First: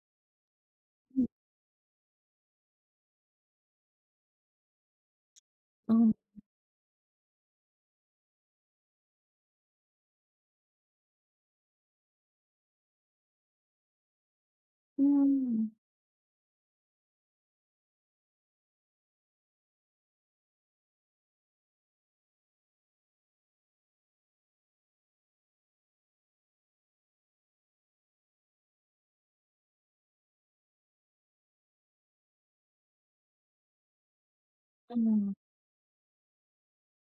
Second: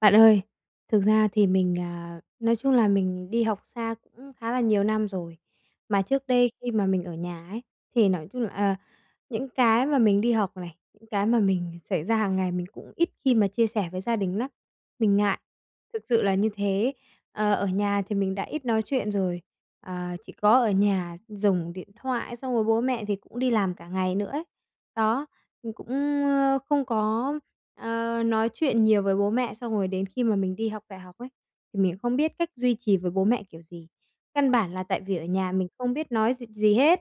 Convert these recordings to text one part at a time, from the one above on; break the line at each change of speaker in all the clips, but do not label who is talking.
Bạn ơi, thực
Ừm.
ra thì mình, à, nói chung là mình đi học xa cũng khá là nhiều năm rồi, mà
Ừ.
trước đây khi mà mình ở nhà ấy, thì nói chung, ờ, những cái mà mình đi học này, những cái mà mình xảy ra hàng ngày mình cũng ít khi mà chia sẻ với gia đình nắm, mình ngại,
Ừm.
thực sự là như thế. Ờ, ở nhà thì mình đã ít nói chuyện rồi, ờ, chỉ có ở nhà dùng điện thoại xong rồi bố mẹ thì cũng đi làm cả ngày nữa ấy. Đó, mình cũng, ờ, không có, ờ, nói chuyện nhiều với bố mẹ, xong rồi đến khi mà mình đi học đại học ấy, thì mình không biết cách duy trì với bố mẹ kiểu gì. Căn bản là tại vì ở
Ừ.
nhà mình không biết nói gì gì hết,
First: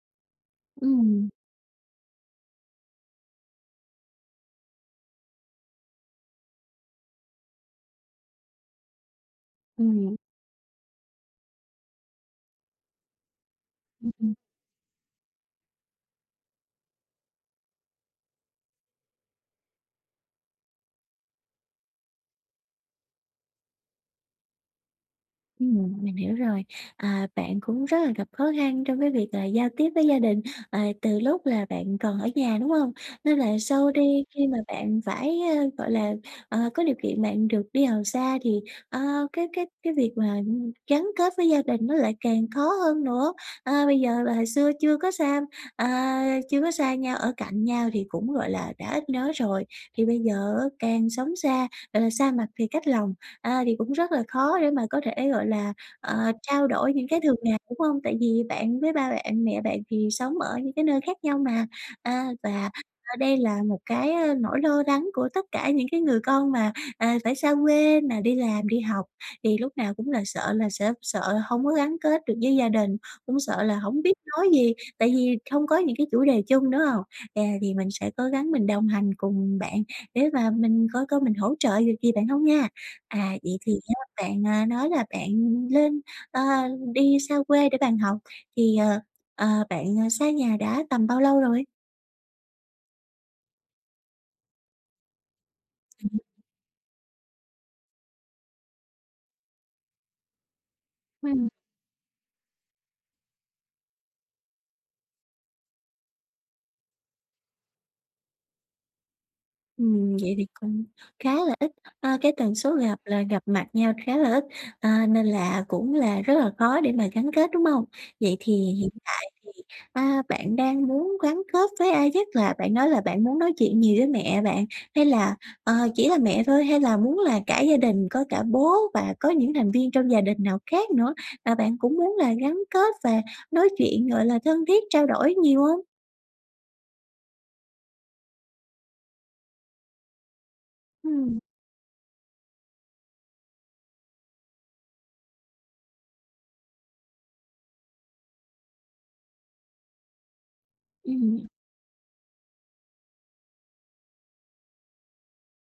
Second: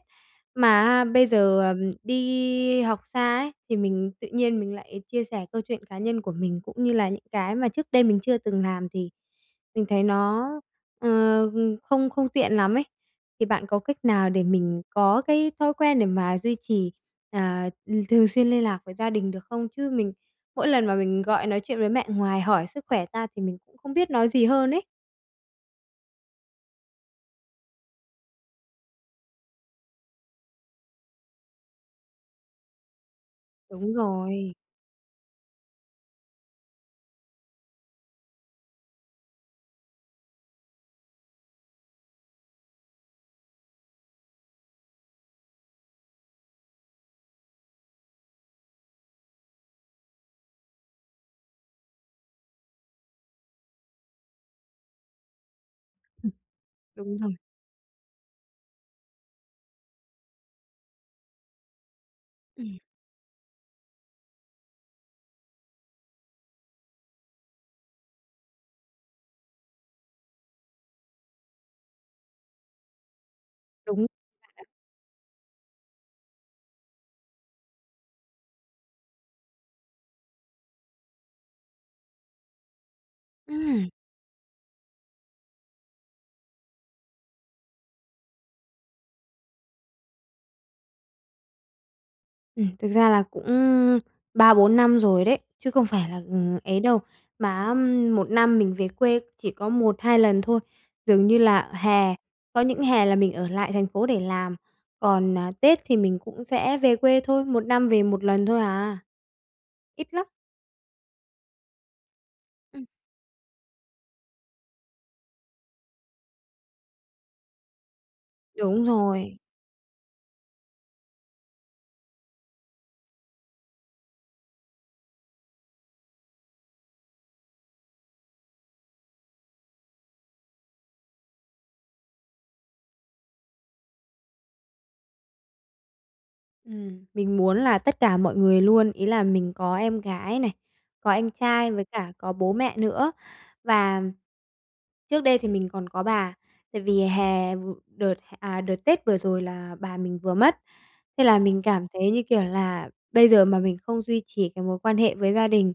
mà á, bây
Ừm.
giờ, à, đi học xa ấy, thì mình tự nhiên mình lại chia sẻ câu chuyện cá nhân của mình cũng như là những cái mà trước đây mình chưa từng làm thì mình thấy
[unintelligible]
nó, ờ, không không tiện lắm ấy. Thì bạn có cách
Ừm,
nào
ừm.
để mình có cái thói quen để mà duy trì, ờ, ừm, thường xuyên liên lạc với gia đình được không? Chứ mình mỗi lần mà mình gọi nói chuyện với mẹ ngoài hỏi sức khỏe ra thì mình cũng không biết nói gì hơn ấy.
Ừm, mình hiểu rồi. À, bạn cũng rất là gặp khó khăn trong cái việc là giao tiếp với gia đình, ờ, từ lúc là bạn còn ở nhà, đúng hông? Nên là sau
Đúng
đi khi
rồi.
mà bạn phải, à, gọi là, ờ, có điều kiện bạn được đi học xa thì, ờ, cái cái cái việc mà gắn kết với gia đình nó lại càng khó hơn nữa. À, bây giờ là hồi xưa chưa có xam à, chưa có xa nhau, ở cạnh nhau thì cũng, gọi là, đã ít nói rồi. Thì bây giờ á, càng sống xa, gọi là, xa mặt thì cách lòng, à, thì cũng rất là khó để mà có thể, gọi là,
Ừm.
ờ, trao đổi những
Đúng
cái
rồi.
thường ngày, đúng hông? Tại vì bạn với ba bạn, mẹ bạn thì sống ở những cái nơi khác nhau mà. À, và
Ừm.
đây là một cái, à, nỗi lo lắng của tất cả những cái người con mà, à, phải xa quê mà đi làm, đi học, thì lúc lúc nào cũng là sợ là sẽ sợ là hông có gắn kết được với gia đình, cũng sợ là hổng
Đúng.
biết nói
[unintelligible]
gì, tại vì không có những cái chủ đề chung, đúng hông? À, thì mình sẽ cố gắng mình đồng hành cùng bạn để mà mình coi coi mình hỗ trợ được gì bạn hông nha. À, vậy thì
Ừm.
á, bạn, à, nói là bạn lên ờ, đi xa quê để bạn học thì, ờ, ờ, bạn xa nhà đã tầm bao lâu rồi?
Ừm, thực ra là cũng 3, 4 năm rồi đấy, chứ không phải là, ừm, ấy đâu. Mà á, ừm, 1 năm mình về quê chỉ có 1, 2 lần thôi, dường như
Ừm.
là hè, có những hè là mình ở lại thành phố để làm. Còn, à, Tết thì mình cũng sẽ về quê thôi, 1 năm về 1 lần thôi à. Ít
Ừm,
lắm!
vậy thì cũng khá là ít. A, cái tần số
Ừm.
gặp là gặp mặt nhau khá là ít, à, nên là cũng là rất là khó để mà gắn kết, đúng hông? Vậy thì
Đúng
hiện tại
rồi.
thì, a, bạn đang muốn gắn kết với ai nhất? Là bạn nói là bạn muốn nói chuyện nhiều với mẹ bạn hay là, ờ, chỉ là mẹ thôi? Hay là muốn là cả gia đình, có cả bố và có những thành viên trong gia đình nào khác nữa, à, bạn cũng muốn là gắn kết và nói chuyện, gọi là thân thiết trao đổi nhiều hông?
Ừm, mình muốn là tất cả mọi người luôn. Ý là mình có em gái này, có anh
Ừm.
trai, với cả có bố mẹ nữa và trước đây thì mình còn có bà. Tại vì hè vửa đợt, à, đợt tết vừa rồi là bà mình vừa mất. Thế là
Ừm.
mình cảm thấy như kiểu là bây giờ mà mình không duy trì cái mối quan hệ với gia đình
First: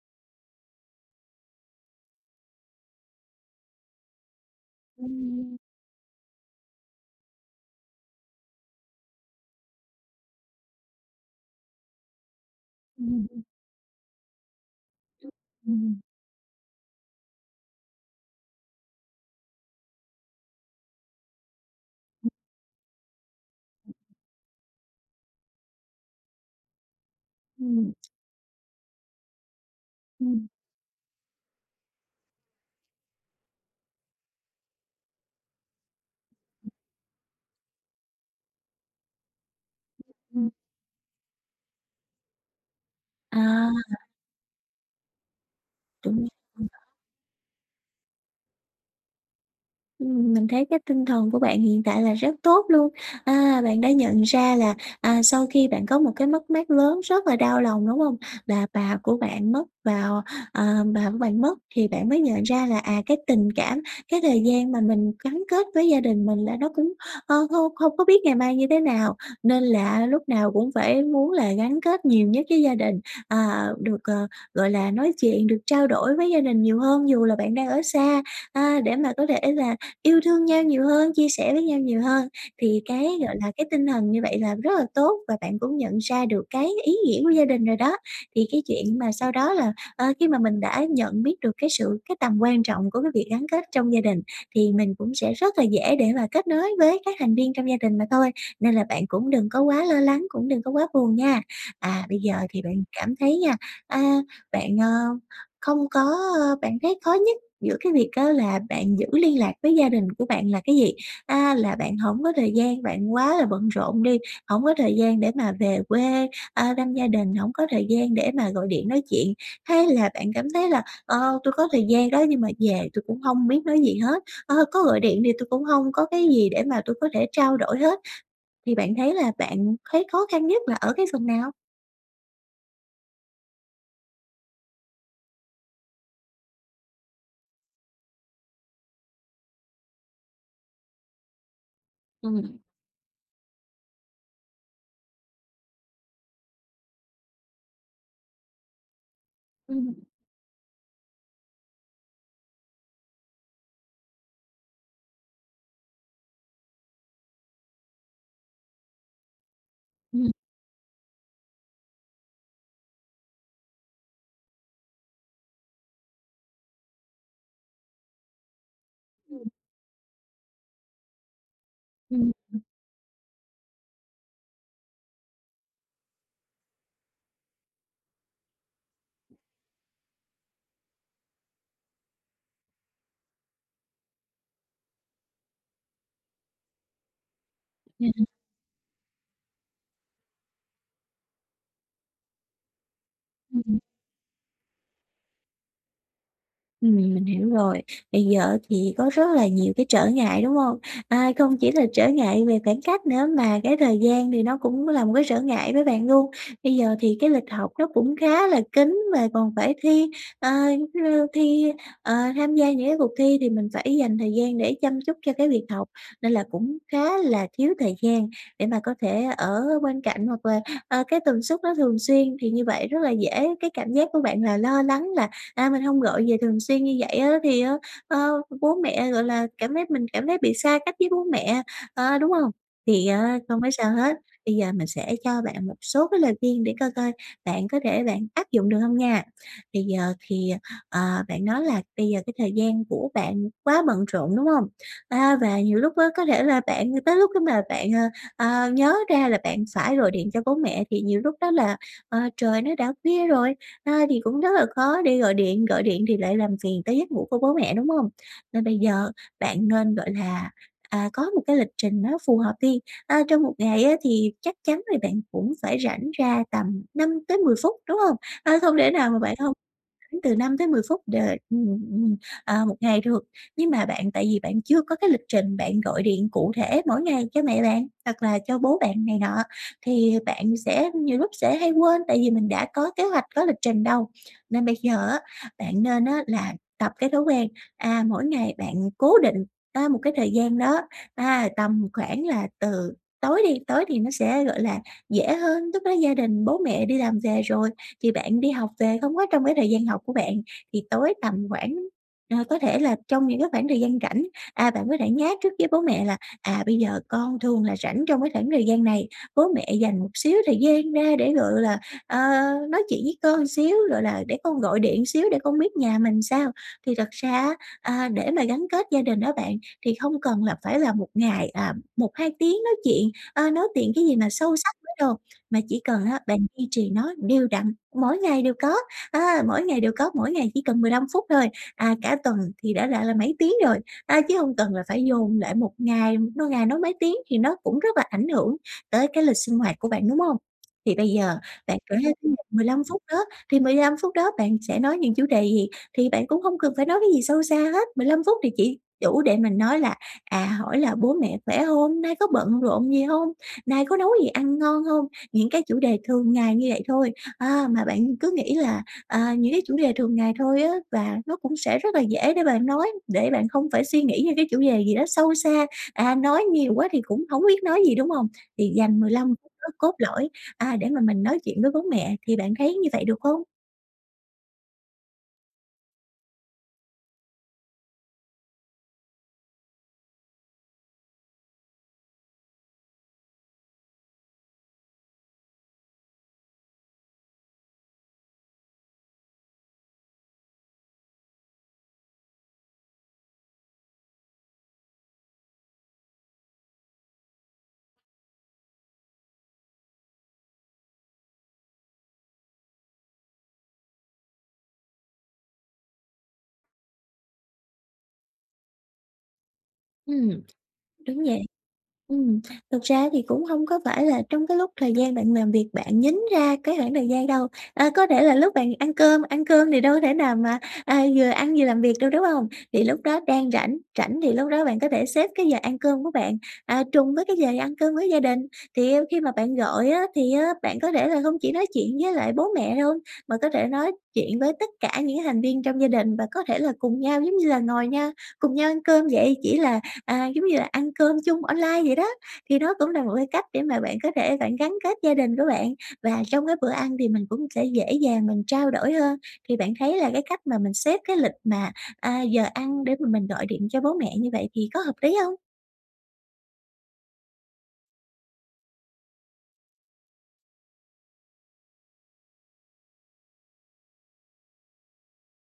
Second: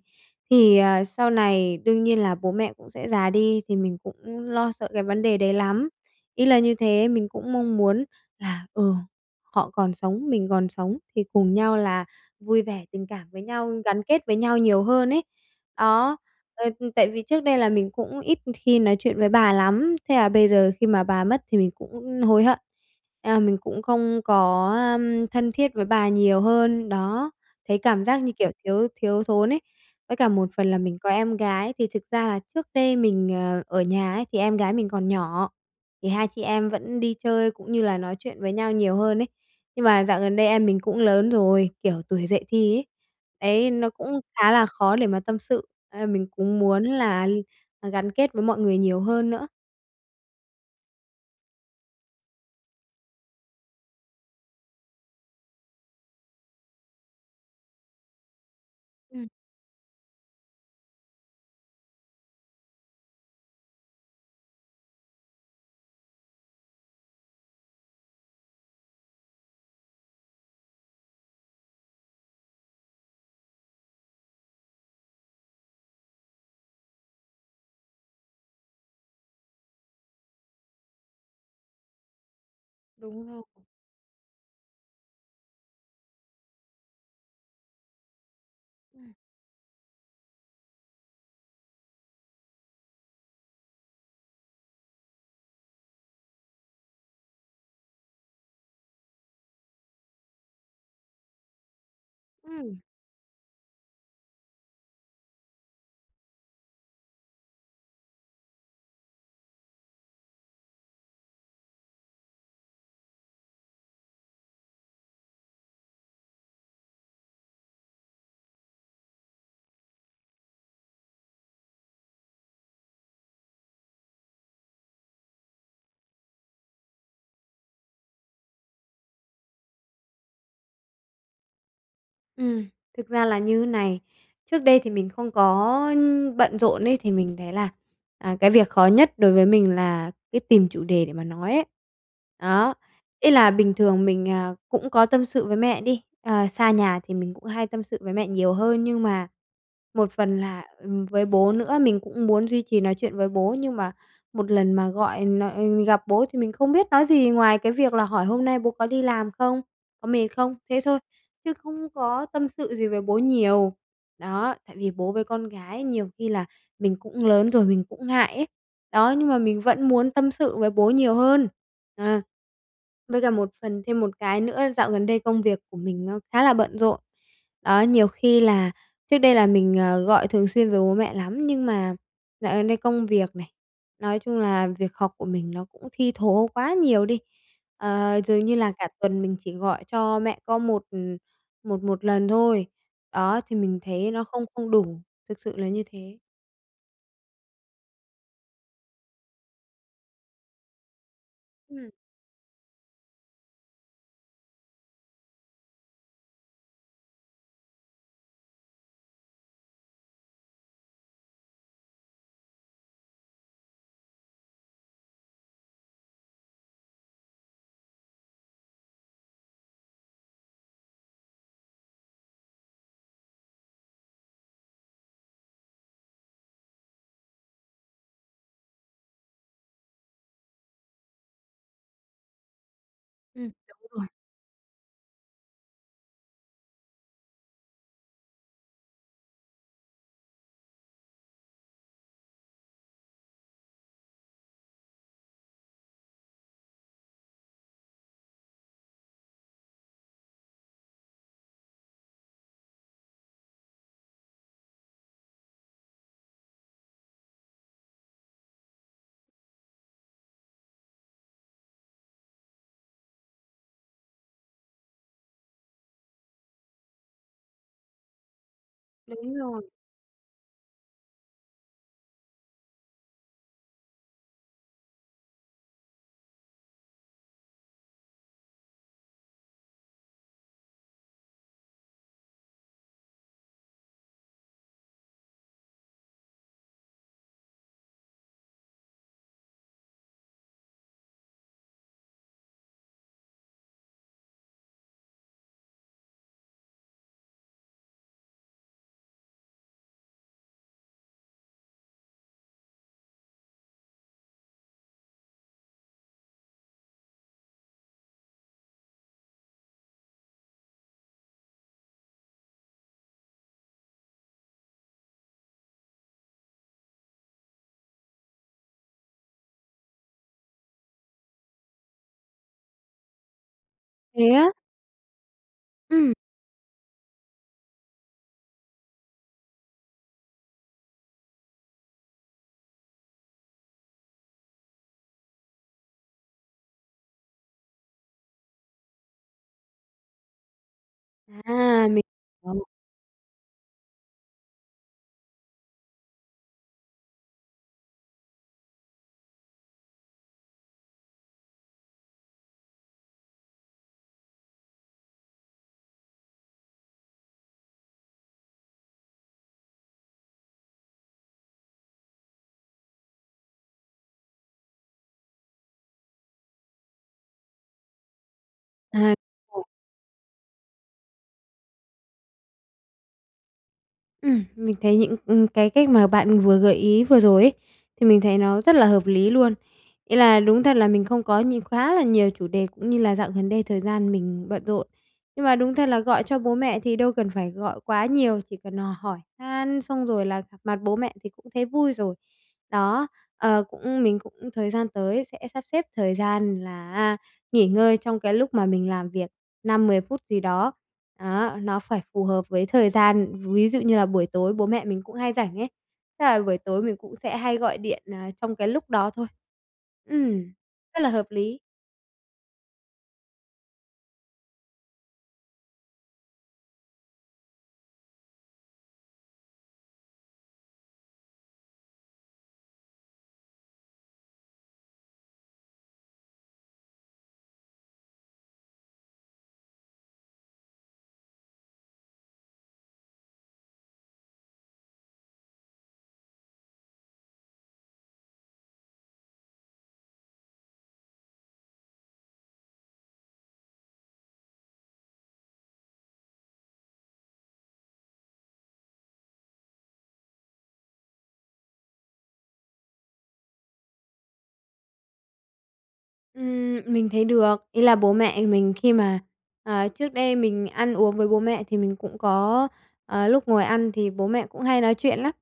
thì, ờ, sau này đương nhiên là bố mẹ cũng sẽ già đi thì mình cũng lo sợ cái vấn đề đấy
Ừm.
lắm. Ý là như thế, mình cũng mong muốn là, ừ, họ còn sống, mình còn sống thì cùng nhau là vui vẻ, tình
Ừm,
cảm với
ừm.
nhau, gắn kết với nhau nhiều hơn ấy.
Ừm.
Đó, ờ, tại vì trước đây là mình cũng ít khi nói chuyện với bà lắm. Thế là bây giờ khi mà bà mất thì mình cũng hối hận, mình cũng không có, a, thân thiết với bà nhiều hơn, đó, thấy
Ừm.
cảm giác như kiểu thiếu thiếu thốn ấy. Với cả một
Ừm.
phần là mình có em gái, thì thực ra là trước đây mình, ờ, ở nhà ấy thì em gái mình còn nhỏ, thì hai chị em vẫn đi chơi cũng như là nói chuyện với nhau nhiều hơn ấy. Nhưng mà dạo gần đây
Ừm.
em mình cũng lớn rồi, kiểu tuổi dậy thì ấy, đấy, nó
À.
cũng khá là khó để mà tâm sự ấy, mình
Đúng
cũng muốn
[unintelligible]
là gắn kết với mọi người nhiều hơn nữa.
Ừm, mình thấy cái tinh thần của bạn hiện tại là rất tốt luôn. À, bạn đã nhận ra là, à, sau khi bạn có một cái mất mát lớn rất là đau lòng, đúng không? Là bà của
Ừm.
bạn mất vào ờ, bà của bạn mất, thì bạn mới nhận ra là, à, cái tình cảm, cái thời gian mà mình gắn kết với gia đình mình là nó cũng, ờ, không không có biết ngày mai như thế nào, nên là lúc nào cũng phải muốn là gắn kết nhiều nhất với gia đình, ờ, được, ờ, gọi là, nói chuyện, được trao đổi với gia đình nhiều hơn dù là bạn đang ở xa, à, để mà có thể là yêu thương nhau nhiều hơn, chia sẻ với nhau nhiều hơn. Thì cái,
Đúng
gọi
rồi.
là, cái tinh thần như vậy là rất là tốt và bạn cũng nhận ra được cái ý nghĩa của gia đình rồi đó. Thì cái chuyện mà
Ừm.
sau đó là, ờ, khi mà mình đã nhận biết được cái sự cái tầm quan trọng của cái việc gắn kết trong gia đình, thì mình cũng sẽ rất là dễ để mà kết nối với các thành viên trong gia đình mà thôi. Nên là bạn cũng đừng có quá lo lắng, cũng đừng có quá buồn nha. À, bây giờ thì
Ừm.
bạn cảm thấy nha, à, bạn, ờ, không có ờ, bạn thấy khó nhất giữa cái việc á, là bạn giữ liên lạc với gia đình của bạn là cái gì? À, là bạn hổng có thời gian, bạn quá là bận rộn đi, hổng có thời gian để mà về quê, à, thăm gia đình, hổng có thời gian để mà gọi điện nói chuyện, hay là bạn cảm thấy là, ờ, tôi có thời gian đó nhưng mà về tui cũng không biết nói gì hết, à, có gọi điện thì tui cũng hông có cái gì để mà tui có thể trao đổi hết? Thì bạn thấy là bạn thấy khó khăn nhất là ở cái phần nào?
Ừm, thực ra là như này, trước đây thì mình không có bận rộn ấy thì mình thấy là, à, cái việc khó nhất đối với mình là cái tìm chủ đề để mà nói ấy.
Ừm.
Đó, ý là bình thường mình, à, cũng có tâm sự với mẹ đi, ờ, xa nhà thì mình cũng hay tâm sự với mẹ nhiều hơn, nhưng mà
Ừm.
một phần là ừm, với bố nữa, mình cũng muốn duy trì nói chuyện với bố, nhưng mà một lần mà gọi n gặp bố thì mình không biết nói gì ngoài cái việc là hỏi hôm nay bố có đi làm không, có mệt
Ừm.
không, thế thôi, chứ không có tâm sự gì với bố nhiều. Đó, tại vì bố với con gái nhiều khi là mình cũng lớn rồi, mình cũng ngại ấy. Đó, nhưng mà
Ừm.
mình vẫn muốn tâm sự với bố nhiều hơn, à.
Ừm, ừm.
Với cả một phần thêm một cái nữa, dạo gần đây công việc của mình nó khá là bận rộn. Đó, nhiều khi là trước đây là mình, à, gọi thường xuyên với bố mẹ lắm, nhưng mà dạo gần đây công việc này, nói chung là, việc học của mình nó cũng thi thố quá nhiều đi,
À,
ờ,
à.
dường như là cả tuần mình chỉ gọi cho mẹ có một một một lần thôi. Đó, thì
Ừm,
mình
ừm.
thấy nó không không đủ, thực sự là như thế.
Ừm, mình hiểu rồi. Bây giờ á, thì có rất là nhiều cái trở ngại, đúng hông? A, không chỉ là
Ừm.
trở ngại về khoảng cách nữa, mà cái thời gian thì nó cũng là một cái trở ngại với bạn luôn. Bây giờ thì cái lịch học nó cũng khá là kín, mà còn phải thi, ờ, giống như, thi ờ, tham gia những cái cuộc thi, thì mình phải dành thời gian để chăm chút cho cái việc học, nên là cũng khá là thiếu thời gian để mà có thể ở bên cạnh, hoặc là, ờ, cái tần suất nó thường xuyên, thì như vậy rất là dễ cái cảm giác của bạn là lo lắng là, à, "Mình hông gọi về thường xuyên như vậy á, thì á, ờ, bố mẹ, gọi là, cảm thấy mình cảm thấy bị xa cách với bố mẹ" ờ, đúng hông? Thì á,
Ừm,
không có sao
đúng rồi.
hết. Bây giờ mình sẽ cho bạn một số cái lời khuyên để coi coi bạn có thể bạn áp dụng được hông nha. Bây giờ thì, ờ, bạn nói là bây giờ cái thời gian của bạn quá bận rộn, đúng hông? A, và nhiều lúc á, có thể là bạn tới lúc mà bạn, ờ, à, nhớ ra là bạn phải gọi điện cho bố mẹ, thì nhiều lúc đó là, ờ, trời nó đã khuya rồi, ờ, thì cũng rất là khó để gọi điện, gọi điện thì lại làm phiền tới giấc ngủ của bố mẹ, đúng hông? Nên bây giờ bạn nên, gọi là, à, có một cái lịch trình nó phù hợp đi, a, trong 1 ngày á, thì chắc chắn là bạn cũng phải rảnh ra tầm 5-10 phút đúng hông? Ờ, không thể nào mà
Đúng
bạn không
rồi.
từ 5-10 phút được, ừm, ừm, à, 1 ngày được. Nhưng mà bạn tại vì bạn chưa có cái lịch trình bạn gọi điện cụ thể mỗi ngày cho mẹ bạn, hoặc là cho bố bạn này nọ, thì bạn sẽ nhiều lúc sẽ hay quên, tại vì mình đã có kế hoạch, có lịch trình đâu. Nên bây giờ á, bạn nên á, là tập cái thói quen, à mỗi ngày bạn cố định á, một cái thời gian đó ha, tầm khoảng là từ tối đi, tối thì nó sẽ, gọi là, dễ hơn, lúc đó gia đình, bố mẹ đi làm về rồi, thì bạn đi học về, không có trong cái thời gian học của bạn, thì tối tầm khoảng ờ, có thể là trong những cái khoảng thời gian rảnh. À, bạn có thể nhá trước với bố mẹ là, à: "Bây giờ con thường là rảnh trong cái khoảng thời gian này, bố mẹ dành một xíu thời gian ra để, gọi là, ờ, nói chuyện với con xíu, gọi là, để con gọi điện xíu để con biết nhà mình làm sao." Thì thật ra á, a, để mà gắn kết gia đình đó bạn, thì không cần là phải là 1 ngày, à, 1, 2 tiếng nói chuyện, a, nói tiện cái gì
Thế
mà
á?
sâu sắc với đồ, mà chỉ cần
Ừm.
á, bạn duy trì nó đều đặn, mỗi ngày đều có, à, mỗi ngày đều có, mỗi ngày chỉ cần 15 phút thôi, à, cả tuần thì đã là là mấy tiếng rồi. A, chứ hông cần là phải dồn lại 1 ngày, no ngày nói mấy tiếng thì nó cũng rất là ảnh hưởng tới cái lịch sinh hoạt của bạn, đúng hông? Thì bây giờ bạn
À.
kể
Mình
ra
hiểu.
15 phút đó, thì 15 phút đó bạn sẽ nói những chủ đề gì? Thì bạn cũng hông cần phải nói cái gì sâu xa hết, 15 phút thì chỉ đủ để mình nói là, à, hỏi là "Bố mẹ khỏe hông? Nay có bận rộn gì hông? Nay có nấu gì ăn ngon hông?" Những cái chủ đề thường ngày như vậy thôi, à, mà bạn cứ nghĩ là, à, những cái chủ đề thường ngày thôi á, và nó cũng sẽ rất là dễ để bạn nói, để bạn không phải suy nghĩ những cái chủ đề gì đó sâu xa, à, nói nhiều quá thì cũng hổng biết nói gì, đúng hông? Thì dành mười
À
lăm phút
[unintelligible]
cốt lõi, à, để mà mình nói chuyện với bố mẹ. Thì bạn thấy như vậy được hông?
Ừm, mình thấy những, ừm, cái cách mà bạn vừa gợi ý vừa rồi ấy, thì mình thấy nó rất là hợp lý luôn. Ý là đúng thật là mình không có nhiều quá là nhiều chủ đề cũng như là dạo gần đây thời gian mình bận rộn. Nhưng mà đúng thật là gọi cho bố mẹ thì đâu cần phải gọi quá nhiều, chỉ cần hỏi han xong rồi là gặp mặt bố mẹ thì cũng thấy vui rồi. Đó, ờ, cũng mình cũng thời gian tới sẽ sắp xếp thời gian là, a, nghỉ ngơi trong cái lúc mà mình làm việc, 5, 10 phút gì đó. Đó, nó phải phù hợp với thời gian, ví dụ như là buổi tối bố mẹ mình cũng hay rảnh ấy, chắc là buổi tối mình cũng sẽ hay gọi điện, ờ, trong cái lúc đó thôi.
Ừm,
Ừm, rất là
đúng
hợp
vậy.
lý.
Ừm, thực ra thì cũng hông có phải là trong cái lúc thời gian bạn làm việc bạn nhín ra cái khoảng thời gian đâu. A, có thể là lúc bạn ăn cơm, ăn cơm thì đâu có thể nào mà, à, vừa ăn vừa làm việc đâu, đúng hông? Thì lúc đó đang rảnh, rảnh thì lúc đó bạn có thể xếp cái giờ ăn cơm của bạn, à, trùng với cái giờ đi ăn cơm với gia đình. Thì, ư, khi mà bạn gọi á, thì á, bạn có thể là hông chỉ nói chuyện với lại bố mẹ đâu, mà có thể nói chuyện với tất cả những thành viên trong gia đình và có thể là cùng nhau giống như là ngồi nha, cùng nhau ăn cơm vậy, chỉ là, à, giống như là ăn cơm chung online vậy đó. Thì nó cũng là một cái cách để mà bạn có thể bạn gắn kết gia đình của bạn và trong cái bữa ăn thì mình cũng sẽ dễ dàng mình trao đổi hơn. Thì bạn thấy là cái cách mà mình xếp cái lịch mà, a, giờ ăn để mà mình gọi điện cho bố mẹ như vậy thì có hợp lý hông?
Ừm, mình thấy được. Ý là bố mẹ mình khi mà ờ, trước đây mình ăn uống với bố mẹ thì mình cũng có ờ, lúc ngồi ăn thì bố mẹ cũng hay nói chuyện lắm.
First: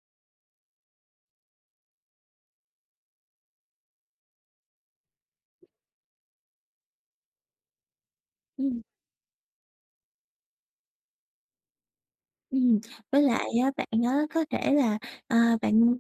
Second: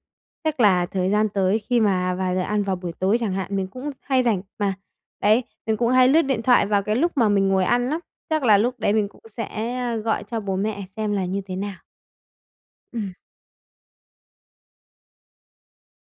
Chắc là thời gian tới khi mà vào giờ ăn vào buổi tối chẳng hạn, mình cũng hay rảnh mà, đấy, mình cũng hay lướt điện thoại vào cái lúc mà mình ngồi ăn lắm, chắc là lúc
Ừm.
đấy mình cũng sẽ, ờ, gọi cho bố mẹ xem là như thế nào.
Ừm,
Ừm.
với lại á bạn á có thể là, ờ, bạn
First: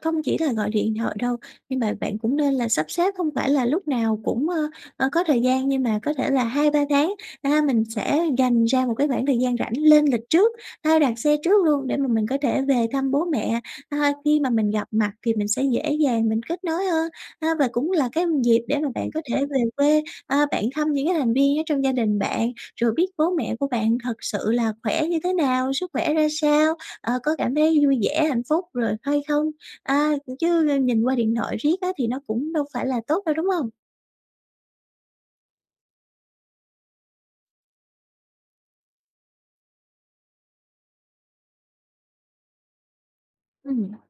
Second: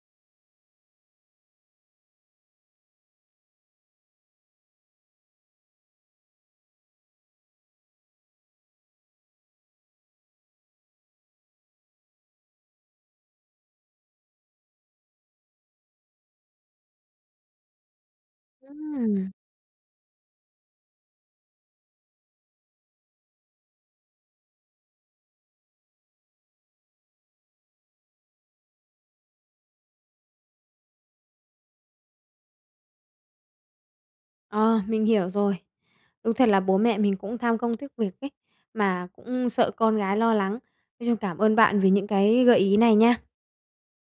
không chỉ là gọi điện thoại đâu, nhưng mà bạn cũng nên là sắp xếp, không phải là lúc nào cũng, ơ, ờ, có thời gian nhưng mà có thể là 2, 3 tháng, a, mình sẽ dành ra một cái khoảng thời gian rảnh, lên lịch trước, hay đặt xe trước luôn để mà mình có thể về thăm bố mẹ. Ơ, khi mà mình gặp mặt thì mình sẽ dễ dàng mình kết nối hơn. A, và cũng là cái dịp để mà bạn có
Ừm.
thể về quê, a, bạn thăm những cái thành viên ở trong gia đình bạn, rồi biết bố mẹ của bạn thật sự là khỏe như thế nào, sức khỏe ra sao, ờ, có cảm thấy vui vẻ, hạnh phúc rồi hay không? A, chứ, ờ, nhìn qua điện thoại riết á thì nó cũng đâu phải là tốt đâu, đúng hông?
Ờ, mình hiểu rồi. Đúng thật là bố mẹ mình cũng tham công tiếc việc ấy, mà cũng sợ con gái lo lắng. Nói chung cảm ơn bạn vì những cái gợi ý này nha.
Ừm.